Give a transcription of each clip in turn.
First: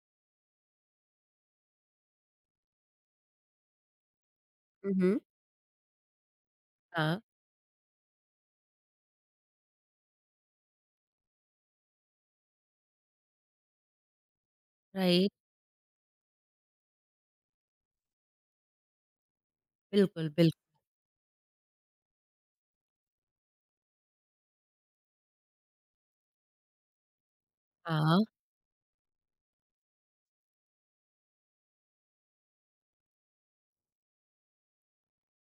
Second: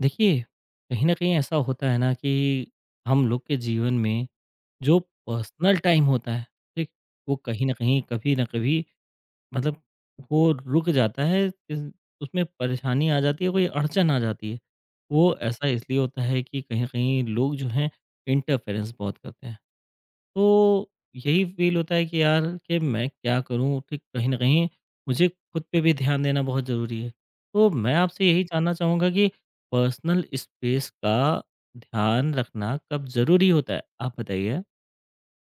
देखिए, कहीं न कहीं ऐसा होता है ना कि हम लोग के जीवन में हुँ, जो हुँ। पर्सनल टाइम होता है, ठीक? हाँ, वो कहीं न कहीं, कभी न कभी मतलब वो रुक जाता है, इस उसमें परेशानी आ जाती है, कोई अड़चन आ जाती है। राइट। वो ऐसा इसलिए होता है कि कहीं न कहीं लोग जो हैं, इंटरफेरेंस बहुत करते हैं। बिल्कुल, बिल्कुल। तो यही फ़ील होता है कि यार कि मैं क्या करूँ? ठीक कहीं न कहीं मुझे खुद पे भी ध्यान देना बहुत ज़रूरी है। तो मैं आपसे हाँ। यही जानना चाहूँगा कि पर्सनल स्पेस का ध्यान रखना कब ज़रूरी होता है? आप बताइए?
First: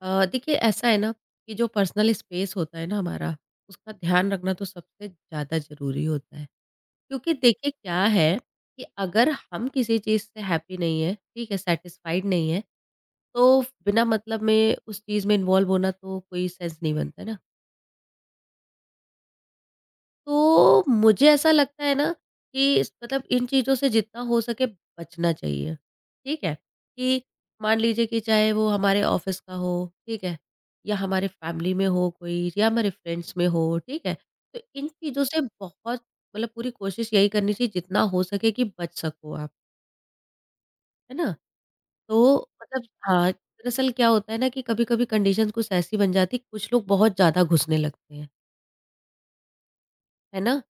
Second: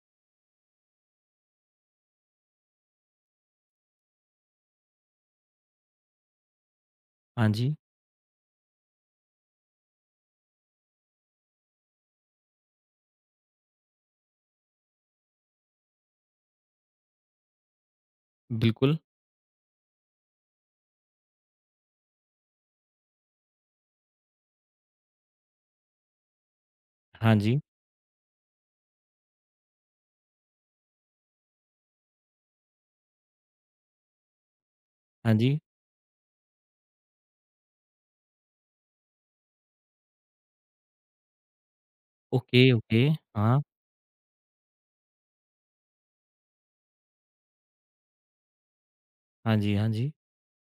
देखिए ऐसा है ना कि जो पर्सनल स्पेस होता है ना हमारा, उसका ध्यान रखना तो सबसे ज़्यादा ज़रूरी होता है। क्योंकि हाँ देखिए जी। क्या है कि अगर हम किसी चीज़ से हैप्पी नहीं हैं, ठीक है, सैटिस्फाइड नहीं हैं, तो बिना मतलब में उस चीज़ में इन्वॉल्व होना तो कोई सेंस नहीं बनता ना। बिल्कुल। तो मुझे ऐसा लगता है ना कि मतलब इन चीज़ों से जितना हो सके बचना चाहिए ठीक है कि हाँ जी, मान लीजिए कि चाहे वो हमारे ऑफिस का हो ठीक है या हमारे फैमिली में हो कोई या हमारे फ्रेंड्स में हो ठीक है तो इन चीज़ों हाँ से जी। बहुत मतलब पूरी कोशिश यही करनी चाहिए जितना हो सके कि बच सको आप है ना तो ओके, मतलब ओके। हाँ हाँ। दरअसल क्या होता है ना कि कभी कभी कंडीशंस कुछ ऐसी बन जाती कुछ लोग बहुत ज़्यादा घुसने लगते हैं हाँ जी, हाँ जी। है ना?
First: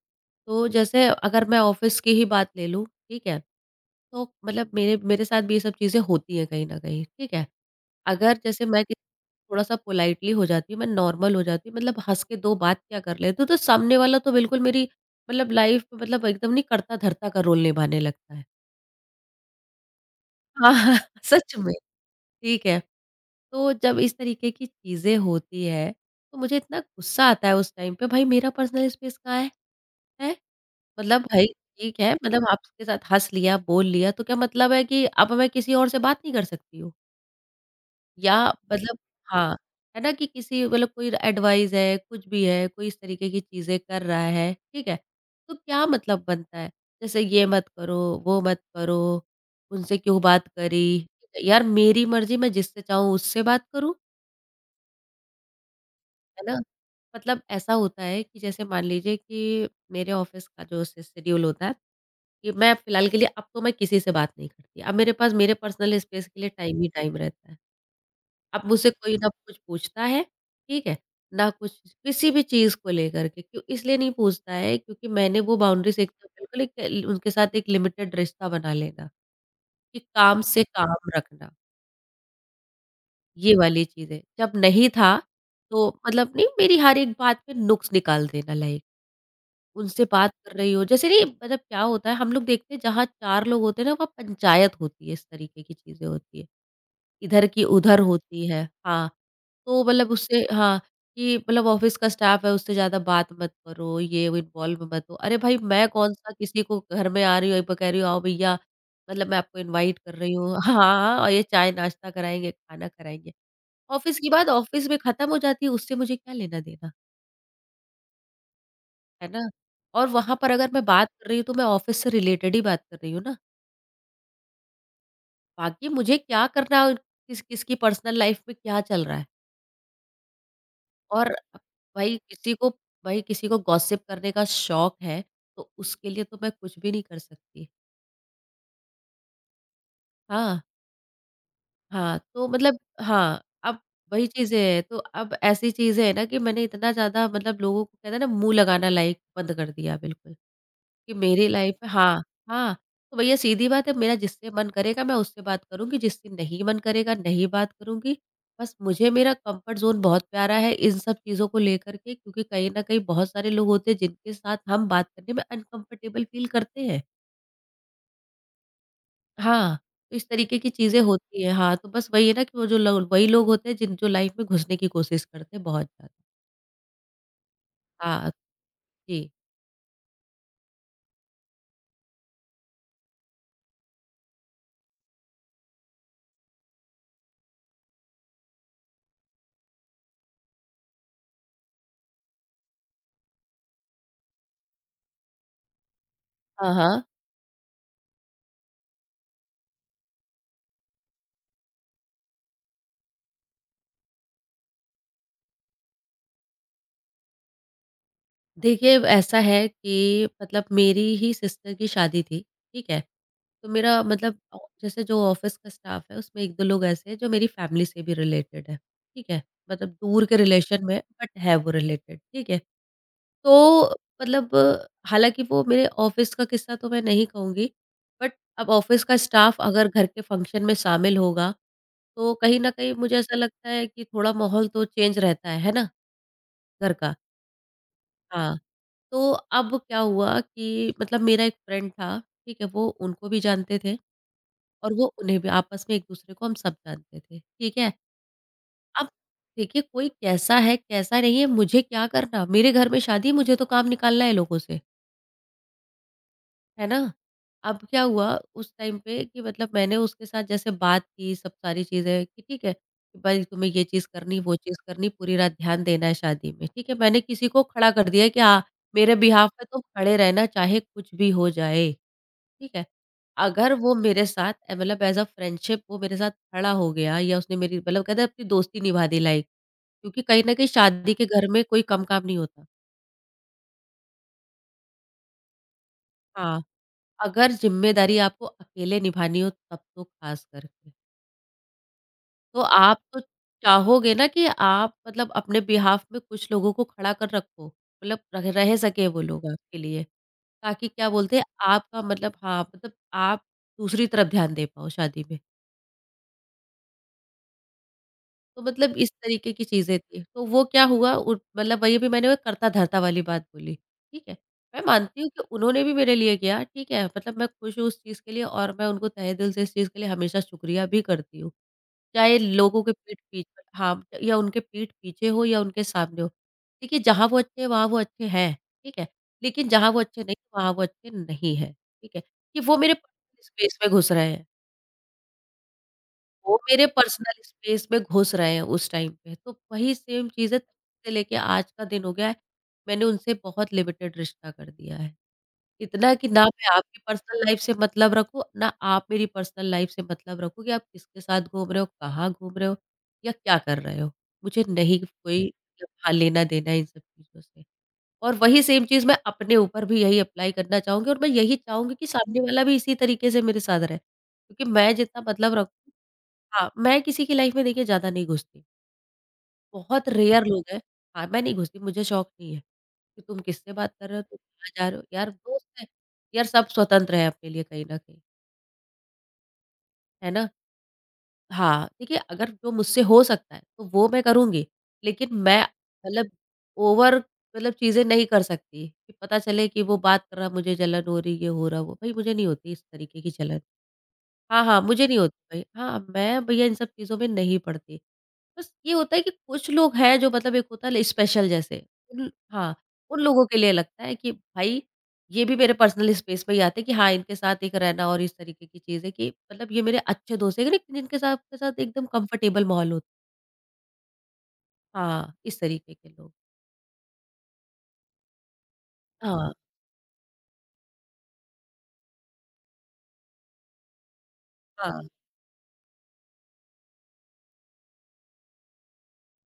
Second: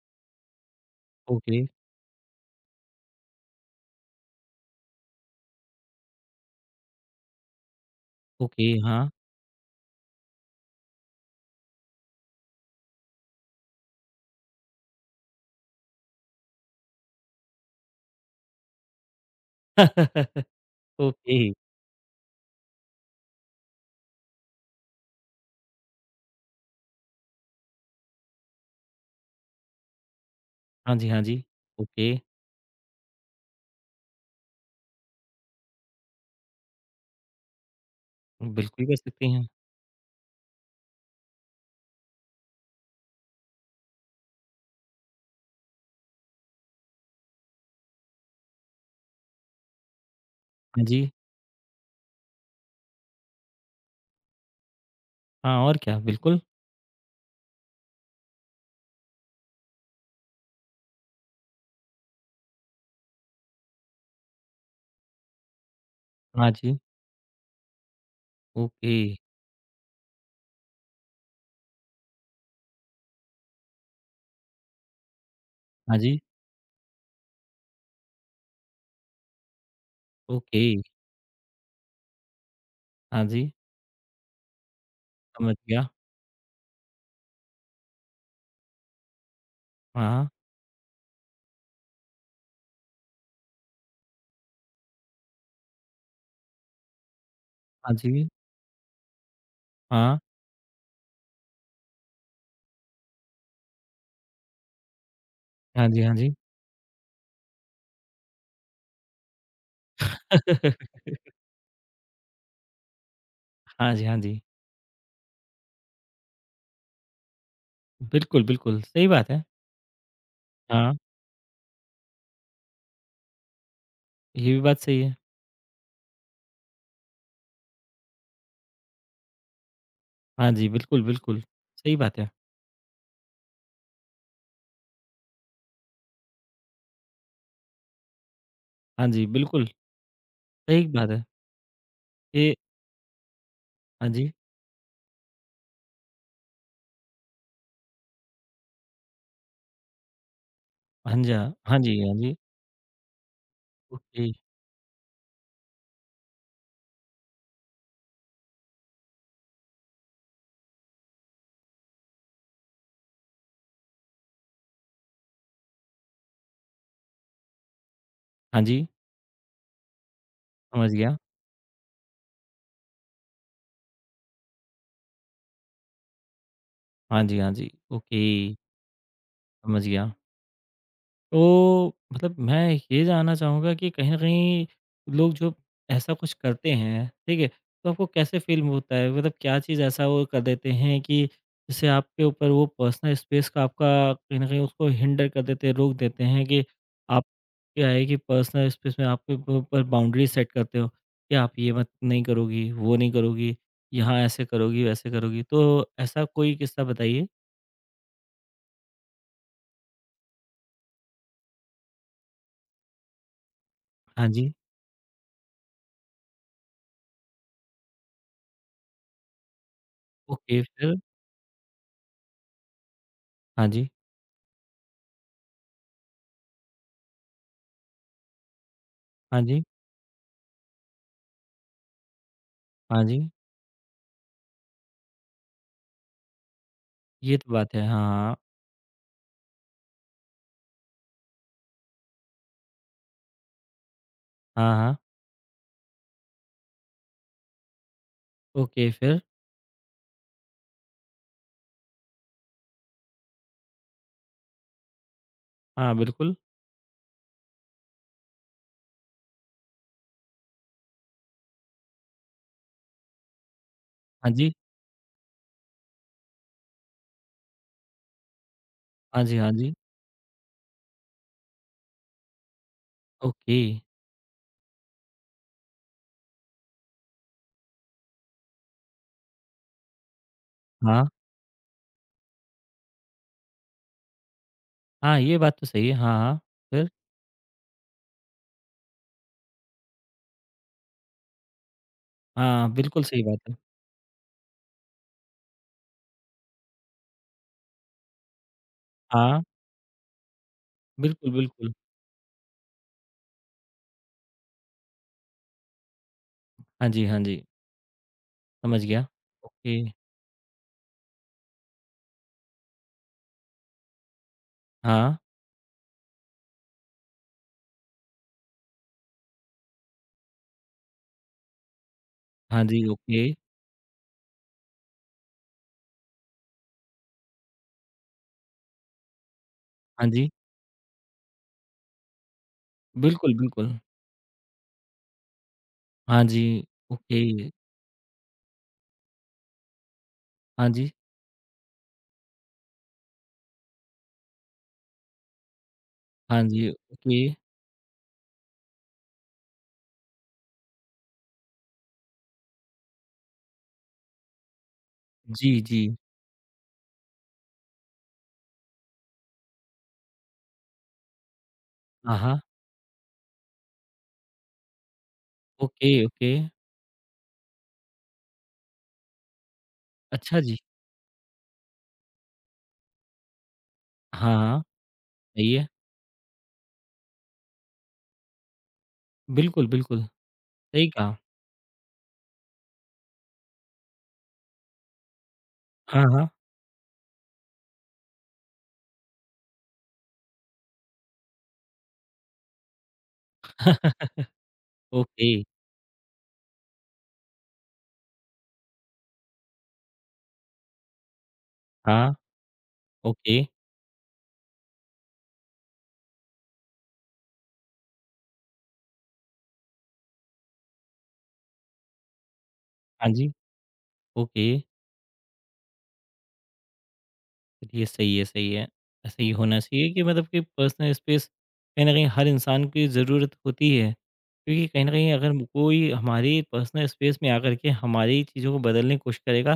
तो जैसे अगर मैं ओके, ऑफ़िस की ही बात ले लूँ, ठीक है? तो मतलब मेरे मेरे साथ भी ये सब चीज़ें होती हैं कहीं न कहीं, ठीक है? अगर जैसे ओके। मैं कि हाँ। थोड़ा-सा पोलाइटली हो जाती हूँ, मैं नॉर्मल हो जाती हूँ, मतलब हँस के दो बात क्या कर लेती हूँ, तो सामने वाला तो बिल्कुल मेरी मतलब लाइफ़ मतलब एकदम नहीं कर्ता-धर्ता का रोल निभाने लगता है। हाँ, हाँ, ओके। सच में, ठीक है। तो जब इस तरीके की चीज़ें होती हैं, तो मुझे इतना गुस्सा आता है उस टाइम पे, भाई मेरा पर्सनल स्पेस कहाँ है? हैं? हाँ जी, मतलब हाँ जी। भाई ठीक है, ओके। मतलब आपके साथ हँस लिया, बोल लिया, तो क्या मतलब है कि अब मैं किसी और से बात नहीं कर सकती हूँ? या बिल्कुल कर मतलब सकती हैं। हाँ, है ना कि किसी मतलब कोई एडवाइस है, कुछ भी है, कोई इस तरीके की चीज़ें कर रहा है, ठीक है? तो क्या मतलब बनता है? जैसे ये मत करो, वो मत करो, उनसे क्यों बात हाँ करी? जी। यार मेरी मर्ज़ी मैं जिससे चाहूँ उससे बात करूँ, हाँ और क्या? बिल्कुल। है ना? मतलब ऐसा होता है कि जैसे मान लीजिए कि मेरे ऑफ़िस का जो श शेड्यूल होता है कि मैं फिलहाल के लिए अब तो मैं किसी से बात नहीं करती। अब मेरे पास मेरे पर्सनल स्पेस के लिए हाँ जी। टाइम ही टाइम रहता है। अब मुझसे ओके। कोई ना कुछ पूछता है, ठीक है? ना कुछ किसी भी चीज़ को लेकर के क्यों इसलिए नहीं पूछता है क्योंकि मैंने वो हाँ बाउंड्रीज़ एक जी। तो बिल्कुल एक उनके साथ एक लिमिटेड रिश्ता बना लेना कि काम ओके, से काम रखना, हाँ जी, ये वाली चीज़ है। जब नहीं था, समझ तो गया। मतलब नहीं मेरी हर एक बात पे नुक्स निकाल देना लाइक उनसे हाँ, बात कर रही हो। जैसे नहीं मतलब क्या होता है हम लोग देखते हैं जहाँ चार लोग होते हैं ना वहाँ पंचायत होती है, इस तरीके की चीज़ें होती है। इधर की हाँ उधर जी, होती है। हाँ, तो मतलब हाँ, उससे हाँ, कि मतलब ऑफ़िस का स्टाफ़ है उससे ज़्यादा बात मत करो, ये वो इन्वॉल्व मत हो। अरे भाई मैं हाँ जी, हाँ कौन-सा जी। किसी को घर में आ रही हूँ, एक बार कह रही हूँ आओ भैया मतलब मैं आपको इनवाइट कर रही हूँ। हाँ, और ये चाय नाश्ता कराएँगे, खाना कराएँगे। हाँ जी, हाँ ऑफ़िस की जी। बात ऑफ़िस में ख़त्म हो जाती है, उससे मुझे क्या लेना देना? बिल्कुल, बिल्कुल, सही है बात है। ना? और वहाँ पर अगर मैं हाँ, बात कर रही हूँ तो मैं ऑफ़िस से रिलेटेड ही बात कर रही हूँ ना। ये भी बात सही है। बाकी मुझे क्या करना है, किस किसकी पर्सनल लाइफ़ में क्या चल रहा है। हाँ जी, बिल्कुल, और बिल्कुल, सही भाई बात है। किसी को भाई किसी को गॉसिप करने का शौक है, तो उसके लिए तो मैं कुछ भी नहीं कर सकती। हाँ जी, बिल्कुल, हाँ, सही बात है। हाँ, तो ये मतलब हाँ, अब हाँ वही जी, चीज़ें हैं। तो अब ऐसी चीज़ें हैं ना कि मैंने इतना ज़्यादा मतलब लोगों को कहते हैं ना मुँह लगाना लाइक बंद कर दिया बिल्कुल। कि हाँ जी, हाँ मेरी लाइफ हाँ में जी, हाँ हाँ, जी, हाँ। तो भैया सीधी बात है मेरा ओके, जिससे मन करेगा मैं उससे बात करूँगी, जिससे नहीं मन करेगा नहीं बात करूँगी। बस मुझे मेरा कम्फर्ट ज़ोन बहुत प्यारा है इन सब चीज़ों को लेकर के क्योंकि कहीं न कहीं बहुत सारे लोग होते हैं जिनके साथ हम बात करने में अनकम्फर्टेबल फ़ील करते हैं। हाँ जी, हाँ, तो इस तरीके की समझ चीज़ें गया। होती हैं। हाँ, तो बस वही है ना कि वो जो लो वही लोग होते हैं जिन जो लाइफ में घुसने की कोशिश करते हैं बहुत ज़्यादा। हाँ जी, हाँ जी, ओके, हाँ, जी। समझ गया। तो मतलब मैं ये जानना चाहूँगा कि कहीं न कहीं लोग जो ऐसा कुछ करते हैं, ठीक है? तो आपको कैसे फ़ील होता है? मतलब क्या चीज़ ऐसा वो कर देते हैं कि जिससे आपके ऊपर वो पर्सनल स्पेस का आपका कहीं न कहीं उसको हिंडर कर देते हैं, रोक देते हैं कि हाँ, हाँ। आप क्या है कि पर्सनल स्पेस में आपके ब ऊपर बाउंड्री सेट करते हो कि आप ये मत नहीं करोगी, वो नहीं करोगी, यहाँ ऐसे करोगी, वैसे करोगी। तो ऐसा कोई किस्सा बताइए? देखिए, ऐसा है कि मतलब मेरी ही सिस्टर की शादी थी, ठीक है? तो मेरा हाँ मतलब जी। जैसे जो ऑफ़िस का स्टाफ़ है उसमें एक-दो लोग ऐसे हैं जो मेरी फ़ैमिली से भी रिलेटेड है, ठीक है? मतलब दूर के ओके, रिलेशन फिर? में बट है वो रिलेटेड, ठीक है? हाँ जी, तो मतलब हालाँकि वो मेरे ऑफ़िस का किस्सा तो मैं नहीं कहूँगी, बट अब ऑफ़िस का हाँ स्टाफ़ जी, अगर घर के फ़ंक्शन में शामिल होगा, तो कहीं न कहीं हाँ जी, मुझे हाँ जी। ऐसा लगता है कि थोड़ा माहौल तो चेंज रहता है ना? घर का। ये तो बात है। हाँ, हाँ, तो अब क्या हुआ कि मतलब मेरा एक फ्रेंड था, ठीक है? वो उनको भी जानते थे हाँ। हाँ, और हाँ। वो उन्हें भी, आपस में एक-दूसरे को हम सब जानते थे, ठीक है? ओके अब फिर? देखिए कोई कैसा है, कैसा नहीं है, मुझे क्या करना? मेरे घर में शादी है, मुझे तो काम निकालना है लोगों से। हाँ, बिल्कुल। है ना? अब क्या हुआ उस टाइम पे कि मतलब मैंने उसके साथ जैसे बात की सब सारी चीज़ें कि ठीक है, कि भाई तुम्हें ये चीज़ हाँ करनी, जी। वो चीज़ करनी, पूरी रात ध्यान देना है शादी में, ठीक है? मैंने किसी को खड़ा कर दिया कि हाँ, मेरे हाँ जी, हाँ बिहाफ़ पे जी। तुम खड़े रहना चाहे कुछ भी हो जाए, ठीक है? ओके। अगर वो मेरे साथ मतलब एज़ अ फ्रेंडशिप वो मेरे साथ खड़ा हो गया या उसने मेरी मतलब कहते हैं अपनी दोस्ती निभा दी लाइक क्योंकि कहीं न कहीं हाँ। शादी के घर में कोई कम काम नहीं होता। हाँ, ये बात तो सही है। हाँ, हाँ। हाँ। फिर? अगर ज़िम्मेदारी आपको अकेले निभानी हो तब तो ख़ास करके। तो हाँ, आप बिल्कुल तो सही बात है। चाहोगे ना कि आप मतलब अपने बिहाफ़ में कुछ लोगों को खड़ा कर रखो, मतलब रह रह सके वो हाँ, लोग आपके लिए, ताकि क्या बिल्कुल, बोलते हैं बिल्कुल। आपका मतलब हाँ, मतलब आप दूसरी तरफ ध्यान दे पाओ शादी में। हाँ जी, हाँ जी। तो समझ मतलब गया। इस तरीके की ओके। चीज़ें थी। तो वो क्या हुआ उ मतलब वही भी मैंने वो करता-धरता वाली बात बोली, ठीक है? मैं हाँ। मानती हूँ कि उन्होंने भी मेरे लिए किया, ठीक है? मतलब मैं खुश हूँ उस चीज़ के लिए और मैं उनको तहे दिल से इस चीज़ के लिए हमेशा शुक्रिया भी करती हूँ। चाहे हाँ लोगों जी, के पीठ ओके। पीछ हाँ, या उनके पीठ पीछे हो या उनके सामने हो। देखिए जहाँ वो अच्छे हैं, वहाँ वो अच्छे हैं, ठीक है? लेकिन जहाँ वो हाँ अच्छे जी। नहीं, वहाँ वो अच्छे नहीं हैं, ठीक है? कि वो मेरे बिल्कुल, पर्सनल बिल्कुल। स्पेस में घुस रहे हैं, हाँ वो जी, मेरे पर्सनल ओके। स्पेस में घुस रहे हैं उस टाइम पे। तो वही सेम चीज़ है, हाँ तब जी। से लेके आज का दिन हो गया है, मैंने उनसे बहुत लिमिटेड रिश्ता कर दिया है। इतना कि हाँ ना मैं जी, आपकी ओके। पर्सनल लाइफ से मतलब रखूँ, ना आप मेरी पर्सनल लाइफ से मतलब रखो कि आप किसके साथ घूम रहे हो, कहाँ घूम रहे हो या क्या कर रहे हो। मुझे नहीं कोई जी, जी। मतलब हाँ, लेना-देना है इन सब चीज़ों से। और वही सेम चीज़ मैं अपने ऊपर भी यही अप्लाई करना चाहूँगी और मैं यही चाहूँगी कि हाँ, सामने हाँ। वाला भी इसी तरीके से मेरे साथ रहे। क्योंकि मैं जितना मतलब रखूँ ओके, ओके। हाँ, मैं किसी की लाइफ़ में देखिए ज़्यादा नहीं घुसती। बहुत अच्छा रेयर जी। लोग हैं हाँ, मैं नहीं घुसती, मुझे शौक नहीं है। कि तुम किससे बात कर रहे हो, हाँ, तुम हाँ। कहाँ जा रहे हो? यार सही है। दोस्त है, यार सब स्वतंत्र है अपने लिए कहीं न कहीं, बिल्कुल, बिल्कुल। है ना? सही कहा। हाँ, देखिए अगर जो मुझसे हो सकता है तो वो मैं करूँगी, लेकिन मैं हाँ, हाँ। मतलब ओवर मतलब चीज़ें नहीं कर सकती कि पता चले कि वो बात कर रहा मुझे जलन हो रही, ये हो रहा, वो। भई मुझे नहीं होती इस तरीके की जलन। हाँ, हाँ, मुझे नहीं ओके। होती भाई। हाँ, मैं भैया इन सब चीज़ों में नहीं पड़ती। बस ये होता है कि कुछ लोग हैं जो मतलब एक होता है स्पेशल जैसे हाँ, उन हाँ, उन ओके। लोगों के लिए लगता है कि भाई ये भी मेरे पर्सनल स्पेस में ही आते हैं कि हाँ, इनके साथ एक रहना और इस तरीके की चीज़ें कि मतलब ये मेरे अच्छे दोस्त हैं लेकिन जिनके साथ के साथ एकदम कंफर्टेबल माहौल होता हाँ है। जी, ओके। हाँ, इस तरीके के लोग। ये सही है सही है। ऐसा ही हाँ, होना चाहिए कि मतलब कि पर्सनल स्पेस कहीं न कहीं हर इंसान की ज़रूरत होती है। क्योंकि कहीं न हाँ, कहीं अगर कोई हमारी पर्सनल स्पेस में आकर के हमारी चीज़ों को बदलने की कोशिश करेगा,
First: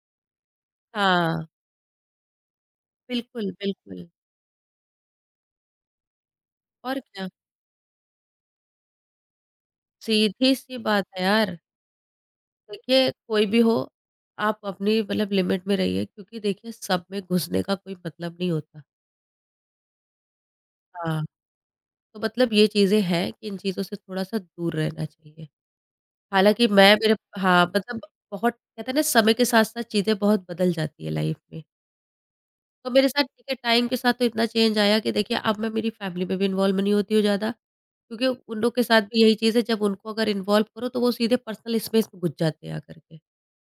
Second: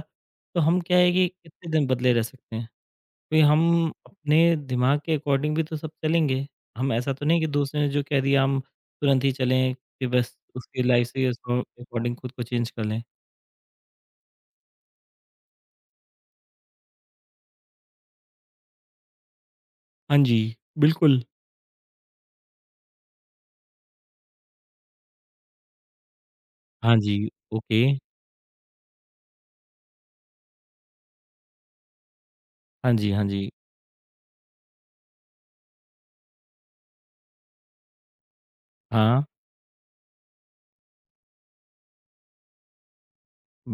तो हम क्या है कि हाँ। कितने दिन बदले रह सकते हैं? क्योंकि बिल्कुल, हम बिल्कुल। अपने दिमाग के अकॉर्डिंग भी तो सब चलेंगे। हम और ऐसा तो क्या? नहीं कि दूसरे ने जो कह दिया हम तुरंत ही चलें कि बस सीधी-सी उसकी बात लाइफ़ है से यार। उसको अकॉर्डिंग खुद को चेंज कर लें। देखिए, कोई भी हो, आप अपनी मतलब लिमिट में रहिए क्योंकि देखिए सब में घुसने का कोई मतलब नहीं होता। हाँ जी, बिल्कुल। हाँ। तो मतलब ये चीज़ें हैं कि इन चीज़ों से थोड़ा-सा दूर रहना चाहिए। हालाँकि मैं हाँ मेरे जी, हाँ, ओके। मतलब बहुत कहते हैं ना समय के साथ-साथ चीज़ें बहुत बदल जाती है लाइफ़ में। तो हाँ मेरे जी, हाँ साथ जी। देखिए टाइम के साथ तो इतना चेंज आया कि देखिए अब मैं मेरी फैमिली में भी इन्वॉल्व नहीं होती हूँ ज़्यादा, क्योंकि उन लोग के साथ हाँ, भी यही चीज़ है जब उनको अगर इन्वॉल्व करो तो वो सीधे पर्सनल स्पेस में घुस जाते हैं आकर के।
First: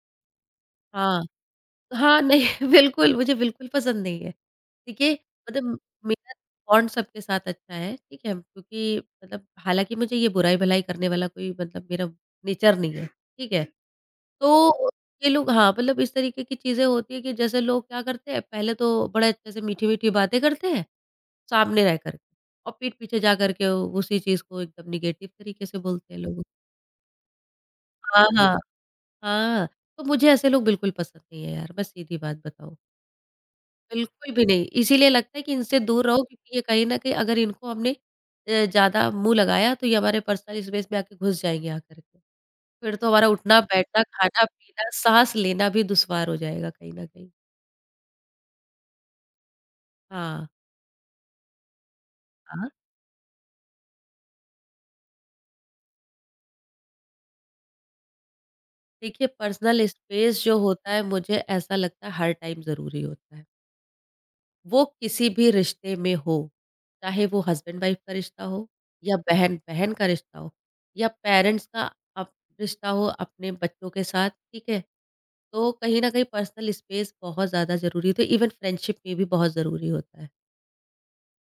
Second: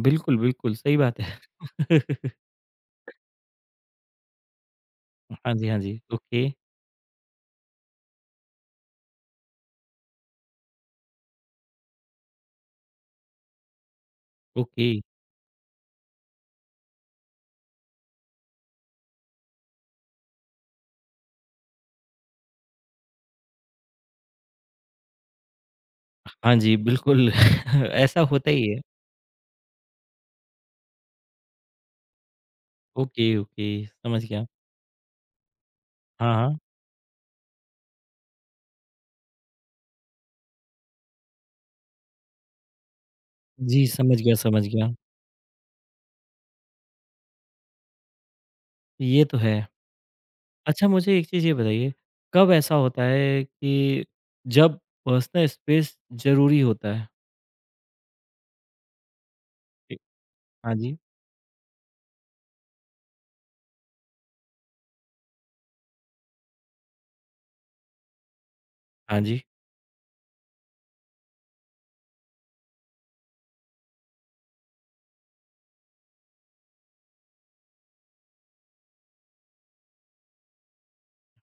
बिल्कुल, बिल्कुल, सही बात हाँ। है। हाँ, नहीं बिल्कुल, मुझे बिल्कुल पसंद नहीं है। देखिए, हाँ जी, हाँ मतलब जी, मेरा ओके, बॉन्ड सबके साथ अच्छा है, ठीक है? क्योंकि मतलब हालाँकि मुझे ये बुराई-भलाई करने वाला कोई मतलब मेरा नेचर नहीं है, ठीक है? ओके। तो ये लोग हाँ, मतलब इस तरीके की चीज़ें होती हैं कि जैसे लोग क्या करते हैं, पहले तो बड़े अच्छे से मीठी-मीठी बातें करते हैं, सामने रह कर के और पीठ पीछे जा कर के उसी चीज़ को एकदम नेगेटिव तरीके से बोलते हैं लोग। हाँ जी, बिल्कुल ऐसा हाँ, होता हाँ। ही है। हाँ, तो मुझे ऐसे लोग बिल्कुल पसंद नहीं है यार, मैं सीधी बात बताऊँ। ओके, ओके, समझ बिल्कुल भी गया। नहीं, इसीलिए लगता है कि इनसे दूर रहो हाँ, क्योंकि हाँ। ये कहीं न कहीं अगर इनको हमने ज़्यादा मुँह लगाया तो ये हमारे पर्सनल स्पेस में आके घुस जाएँगे आकर के। फिर तो हमारा उठना, जी, बैठना, समझ गया, समझ खाना-पीना, गया। साँस लेना भी दुश्वार हो जाएगा कहीं न कहीं। ये तो है। हाँ, अच्छा मुझे एक चीज़ ये बताइए, कब हाँ। ऐसा होता है कि जब पर्सनल स्पेस ज़रूरी होता है? देखिए पर्सनल ए स्पेस जो हाँ होता जी, है मुझे ऐसा लगता है हर टाइम ज़रूरी होता है। वो किसी भी रिश्ते में हो, चाहे वो हस्बैंड-वाइफ का रिश्ता हो या हाँ जी, बहन-बहन का रिश्ता हो या पेरेंट्स का अप रिश्ता हो अपने बच्चों के साथ, ठीक है? तो कहीं न कहीं पर्सनल स्पेस बहुत ज़्यादा ज़रूरी होती है, इवन फ्रेंडशिप में भी बहुत ज़रूरी होता है।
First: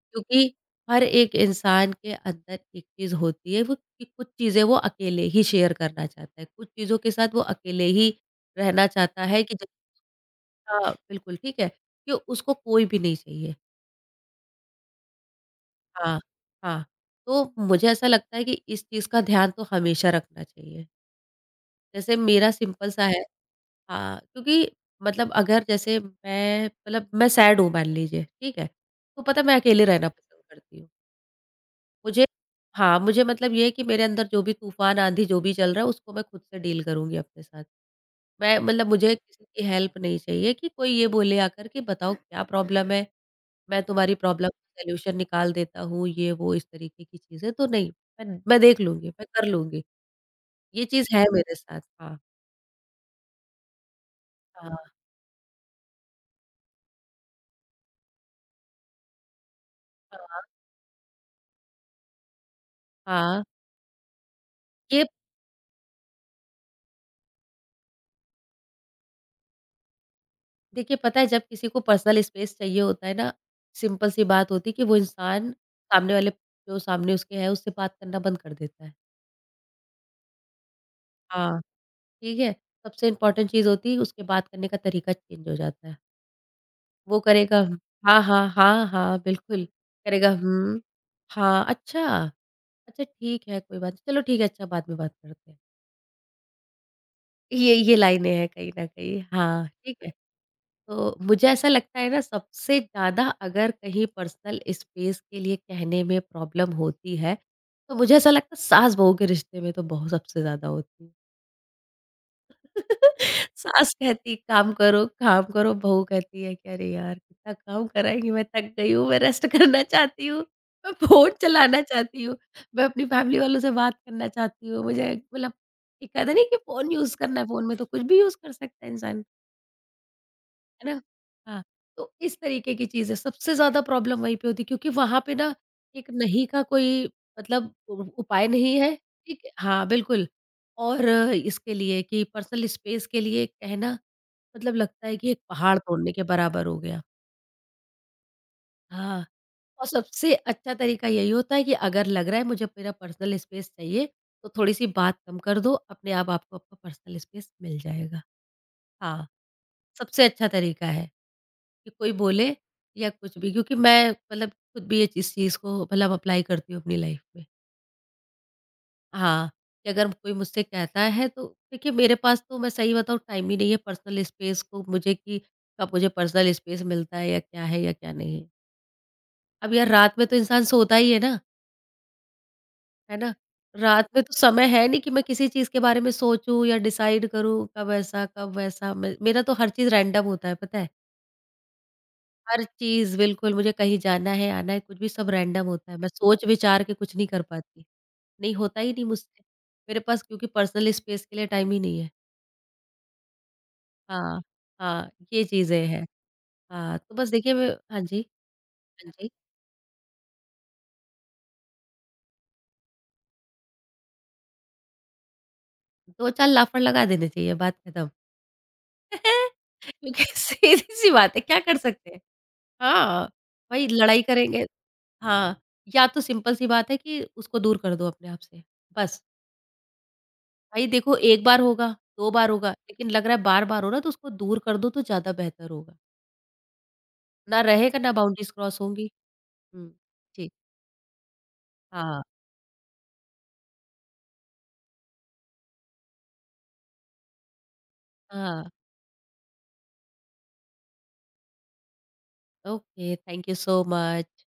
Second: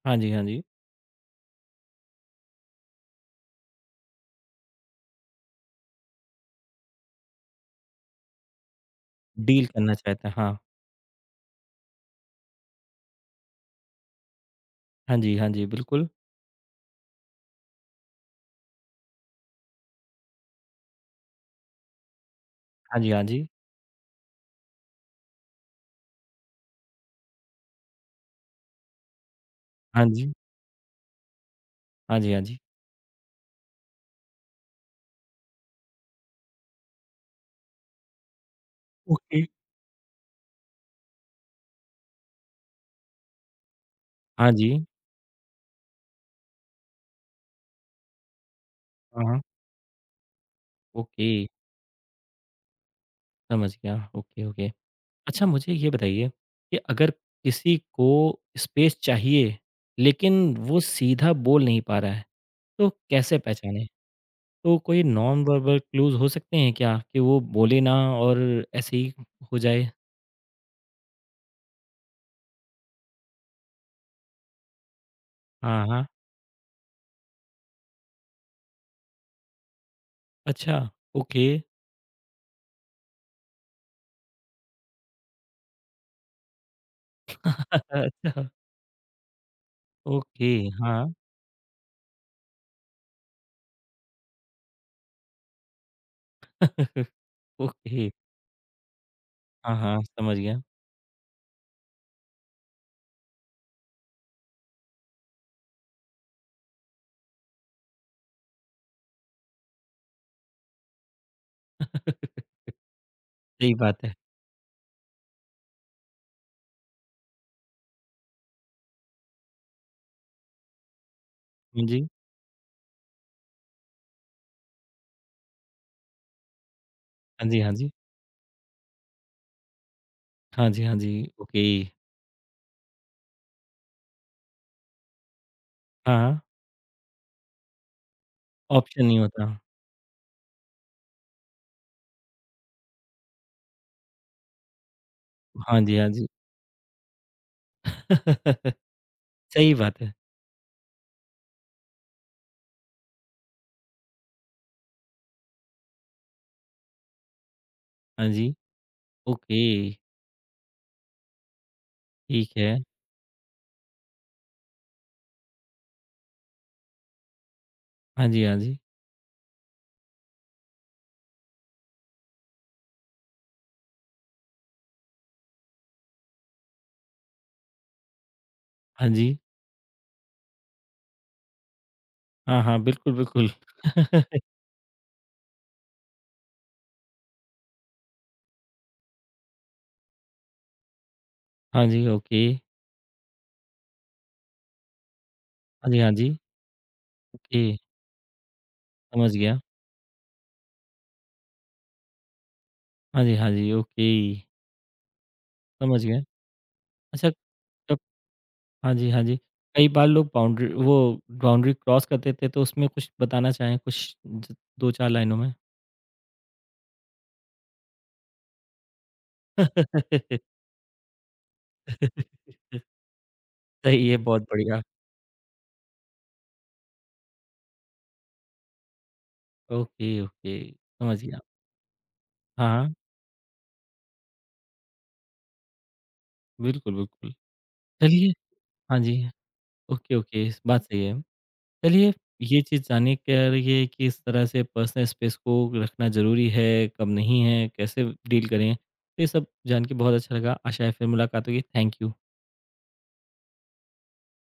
हाँ जी, हाँ क्योंकि जी। हर एक इंसान के अंदर एक चीज़ होती है वो कि कुछ चीज़ें वो अकेले ही शेयर करना चाहता है, कुछ चीज़ों के साथ वो अकेले ही रहना चाहता है कि डील जैसे- करना चाहते हैं, हाँ। हाँ, बिल्कुल ठीक है, कि उसको कोई भी नहीं चाहिए। हाँ जी, हाँ जी, बिल्कुल। हाँ, हाँ। तो मुझे ऐसा लगता है कि इस चीज़ का ध्यान तो हमेशा रखना चाहिए। जैसे मेरा सिंपल हाँ सा जी, है हाँ जी। हाँ, क्योंकि मतलब अगर जैसे मैं मतलब मैं सैड हूँ मान लीजिए, ठीक है? तो पता है मैं अकेले हाँ रहना जी, पसंद करती हूँ। हाँ मुझे जी, हाँ जी। हाँ, मुझे मतलब ये है कि मेरे अंदर जो भी तूफ़ान, आँधी जो भी चल रहा है उसको मैं खुद से डील करूँगी अपने साथ। मैं मतलब मुझे ओके। किसी की हेल्प नहीं चाहिए कि कोई ये बोले आकर कि बताओ क्या प्रॉब्लम है? मैं तुम्हारी प्रॉब्लम हाँ का जी। सॉल्यूशन निकाल देता हूँ, ये वो इस तरीके की चीज़ें तो नहीं, मैं देख लूँगी, हाँ, मैं हाँ। कर लूँगी। ये चीज़ है ओके, मेरे साथ। हाँ, समझ गया। Okay, okay. हाँ, अच्छा मुझे ये बताइए कि अगर किसी को स्पेस चाहिए, हाँ, लेकिन वो सीधा बोल नहीं पा रहा है, तो कैसे हाँ। पहचानें? तो कोई ये नॉन वर्बल क्लूज़ हो सकते हैं क्या कि वो बोले ना और ऐसे ही हो जाए? देखिए पता है जब किसी को पर्सनल स्पेस चाहिए होता है ना, सिंपल सी बात होती है कि वो इंसान हाँ, हाँ। सामने वाले जो सामने उसके है उससे बात करना बंद कर देता है। अच्छा, ओके। हाँ। ठीक है? सबसे इम्पोर्टेंट चीज़ होती है उसके बात करने का तरीका चेंज हो जाता है। वो करेगा हाँ, हाँ, अच्छा, हाँ, हाँ, बिल्कुल। करेगा ओके, हुँ, हाँ। हाँ, अच्छा, अच्छा ठीक है कोई बात नहीं, चलो ठीक है अच्छा बाद में बात करते हैं। ये ओके। लाइनें हैं कहीं न कहीं। हाँ, हाँ, ठीक हाँ, है। समझ गया। तो मुझे ऐसा लगता है ना सबसे ज़्यादा अगर कहीं पर्सनल स्पेस के लिए कहने में प्रॉब्लम होती है, तो मुझे ऐसा लगता है सास बहू के रिश्ते में तो बहुत सबसे ज़्यादा होती है। सही सास बात है। कहती काम करो, बहू कहती है कि अरे यार! कितना काम कराएँगी मैं थक गई हूँ, मैं रेस्ट करना चाहती हूँ, मैं फ़ोन चलाना हाँ जी। चाहती हूँ, मैं अपनी फैमिली वालों से बात करना चाहती हूँ, मुझे मतलब एक कहते नहीं कि फ़ोन यूज़ करना है, हाँ जी, फ़ोन हाँ में तो जी। कुछ भी यूज़ कर सकता है इंसान। हाँ जी, है हाँ ना? जी। ओके। हाँ। तो इस तरीके की चीज़ है, सबसे ज़्यादा प्रॉब्लम वहीं पे होती है क्योंकि वहाँ पे ना एक हाँ, हाँ। नहीं का कोई मतलब उ उपाय नहीं है, ऑप्शन नहीं ठीक होता। है? हाँ, बिल्कुल और इसके लिए कि पर्सनल स्पेस के लिए कहना मतलब लगता है कि एक पहाड़ हाँ जी, हाँ तोड़ने के जी। बराबर हो गया। सही हाँ, और बात है। सबसे अच्छा तरीका यही होता है कि अगर लग रहा है मुझे मेरा पर्सनल स्पेस चाहिए, तो थोड़ी-सी बात कम कर दो, अपने आप आपको आपका पर्सनल स्पेस मिल जाएगा। हाँ जी, हाँ, ओके, सबसे अच्छा तरीका है। कि कोई ठीक बोले है। या कुछ भी क्योंकि मैं मतलब खुद भी ये इस चीज़ को मतलब अप्लाई करती हूँ अपनी लाइफ में। हाँ जी, हाँ जी। हाँ, कि अगर कोई मुझसे कहता है तो देखिए मेरे पास तो मैं सही बताऊँ टाइम ही नहीं है पर्सनल स्पेस को मुझे कि कब मुझे पर्सनल स्पेस मिलता है या क्या नहीं है। हाँ जी। अब यार रात में तो इंसान सोता ही है ना, हाँ, हाँ, बिल्कुल, है ना? बिल्कुल। रात में तो समय है नहीं कि मैं किसी चीज़ के बारे में सोचूँ या डिसाइड करूँ कब ऐसा, कब वैसा। मे मेरा तो हर चीज़ रैंडम होता है पता है? हाँ जी, ओके। हर चीज़ बिल्कुल, मुझे कहीं जाना है, आना है, कुछ भी सब रैंडम हाँ होता है। जी, मैं हाँ जी। सोच विचार के कुछ नहीं कर ओके, पाती। नहीं, होता ही नहीं समझ मुझसे। गया। मेरे पास क्योंकि पर्सनल स्पेस के लिए टाइम ही नहीं है। हाँ जी, हाँ जी, ओके, हाँ, हाँ, ये चीज़ें समझ हैं। गया। हाँ, तो अच्छा बस देखिए मैं तब हाँ जी। हाँ जी, हाँ हाँ जी, जी। कई बार लोग बाउंड्री वो बाउंड्री क्रॉस कर देते हैं, तो उसमें कुछ बताना चाहें कुछ ज 2-4 लाइनों में? 2-4 लाफ़ड़ लगा देने चाहिए, बात खत्म। क्योंकि सीधी-सी बात है, क्या कर सकते हैं? हाँ, वही सही है, लड़ाई बहुत करेंगे बढ़िया। हाँ, या तो सिंपल सी बात है कि उसको दूर कर दो अपने आप से, बस। ओके, ओके, भाई देखो समझ गया। 1 बार होगा, 2 बार हाँ, होगा, हाँ, लेकिन लग रहा है बार-बार हो रहा है तो उसको दूर कर दो तो ज़्यादा बेहतर होगा। बिल्कुल, बिल्कुल। ना रहेगा ना चलिए बाउंड्रीज़ क्रॉस हाँ होंगी। जी, हुँ, ओके, ओके, जी। इस बात सही है। चलिए, हाँ, ये चीज़ जानने के लिए कि इस तरह से पर्सनल स्पेस को रखना ज़रूरी है, कब नहीं है, कैसे डील हाँ। करें, तो ये सब जान के बहुत अच्छा लगा। आशा है फिर मुलाकात होगी। Thank you. Okay, thank you so much.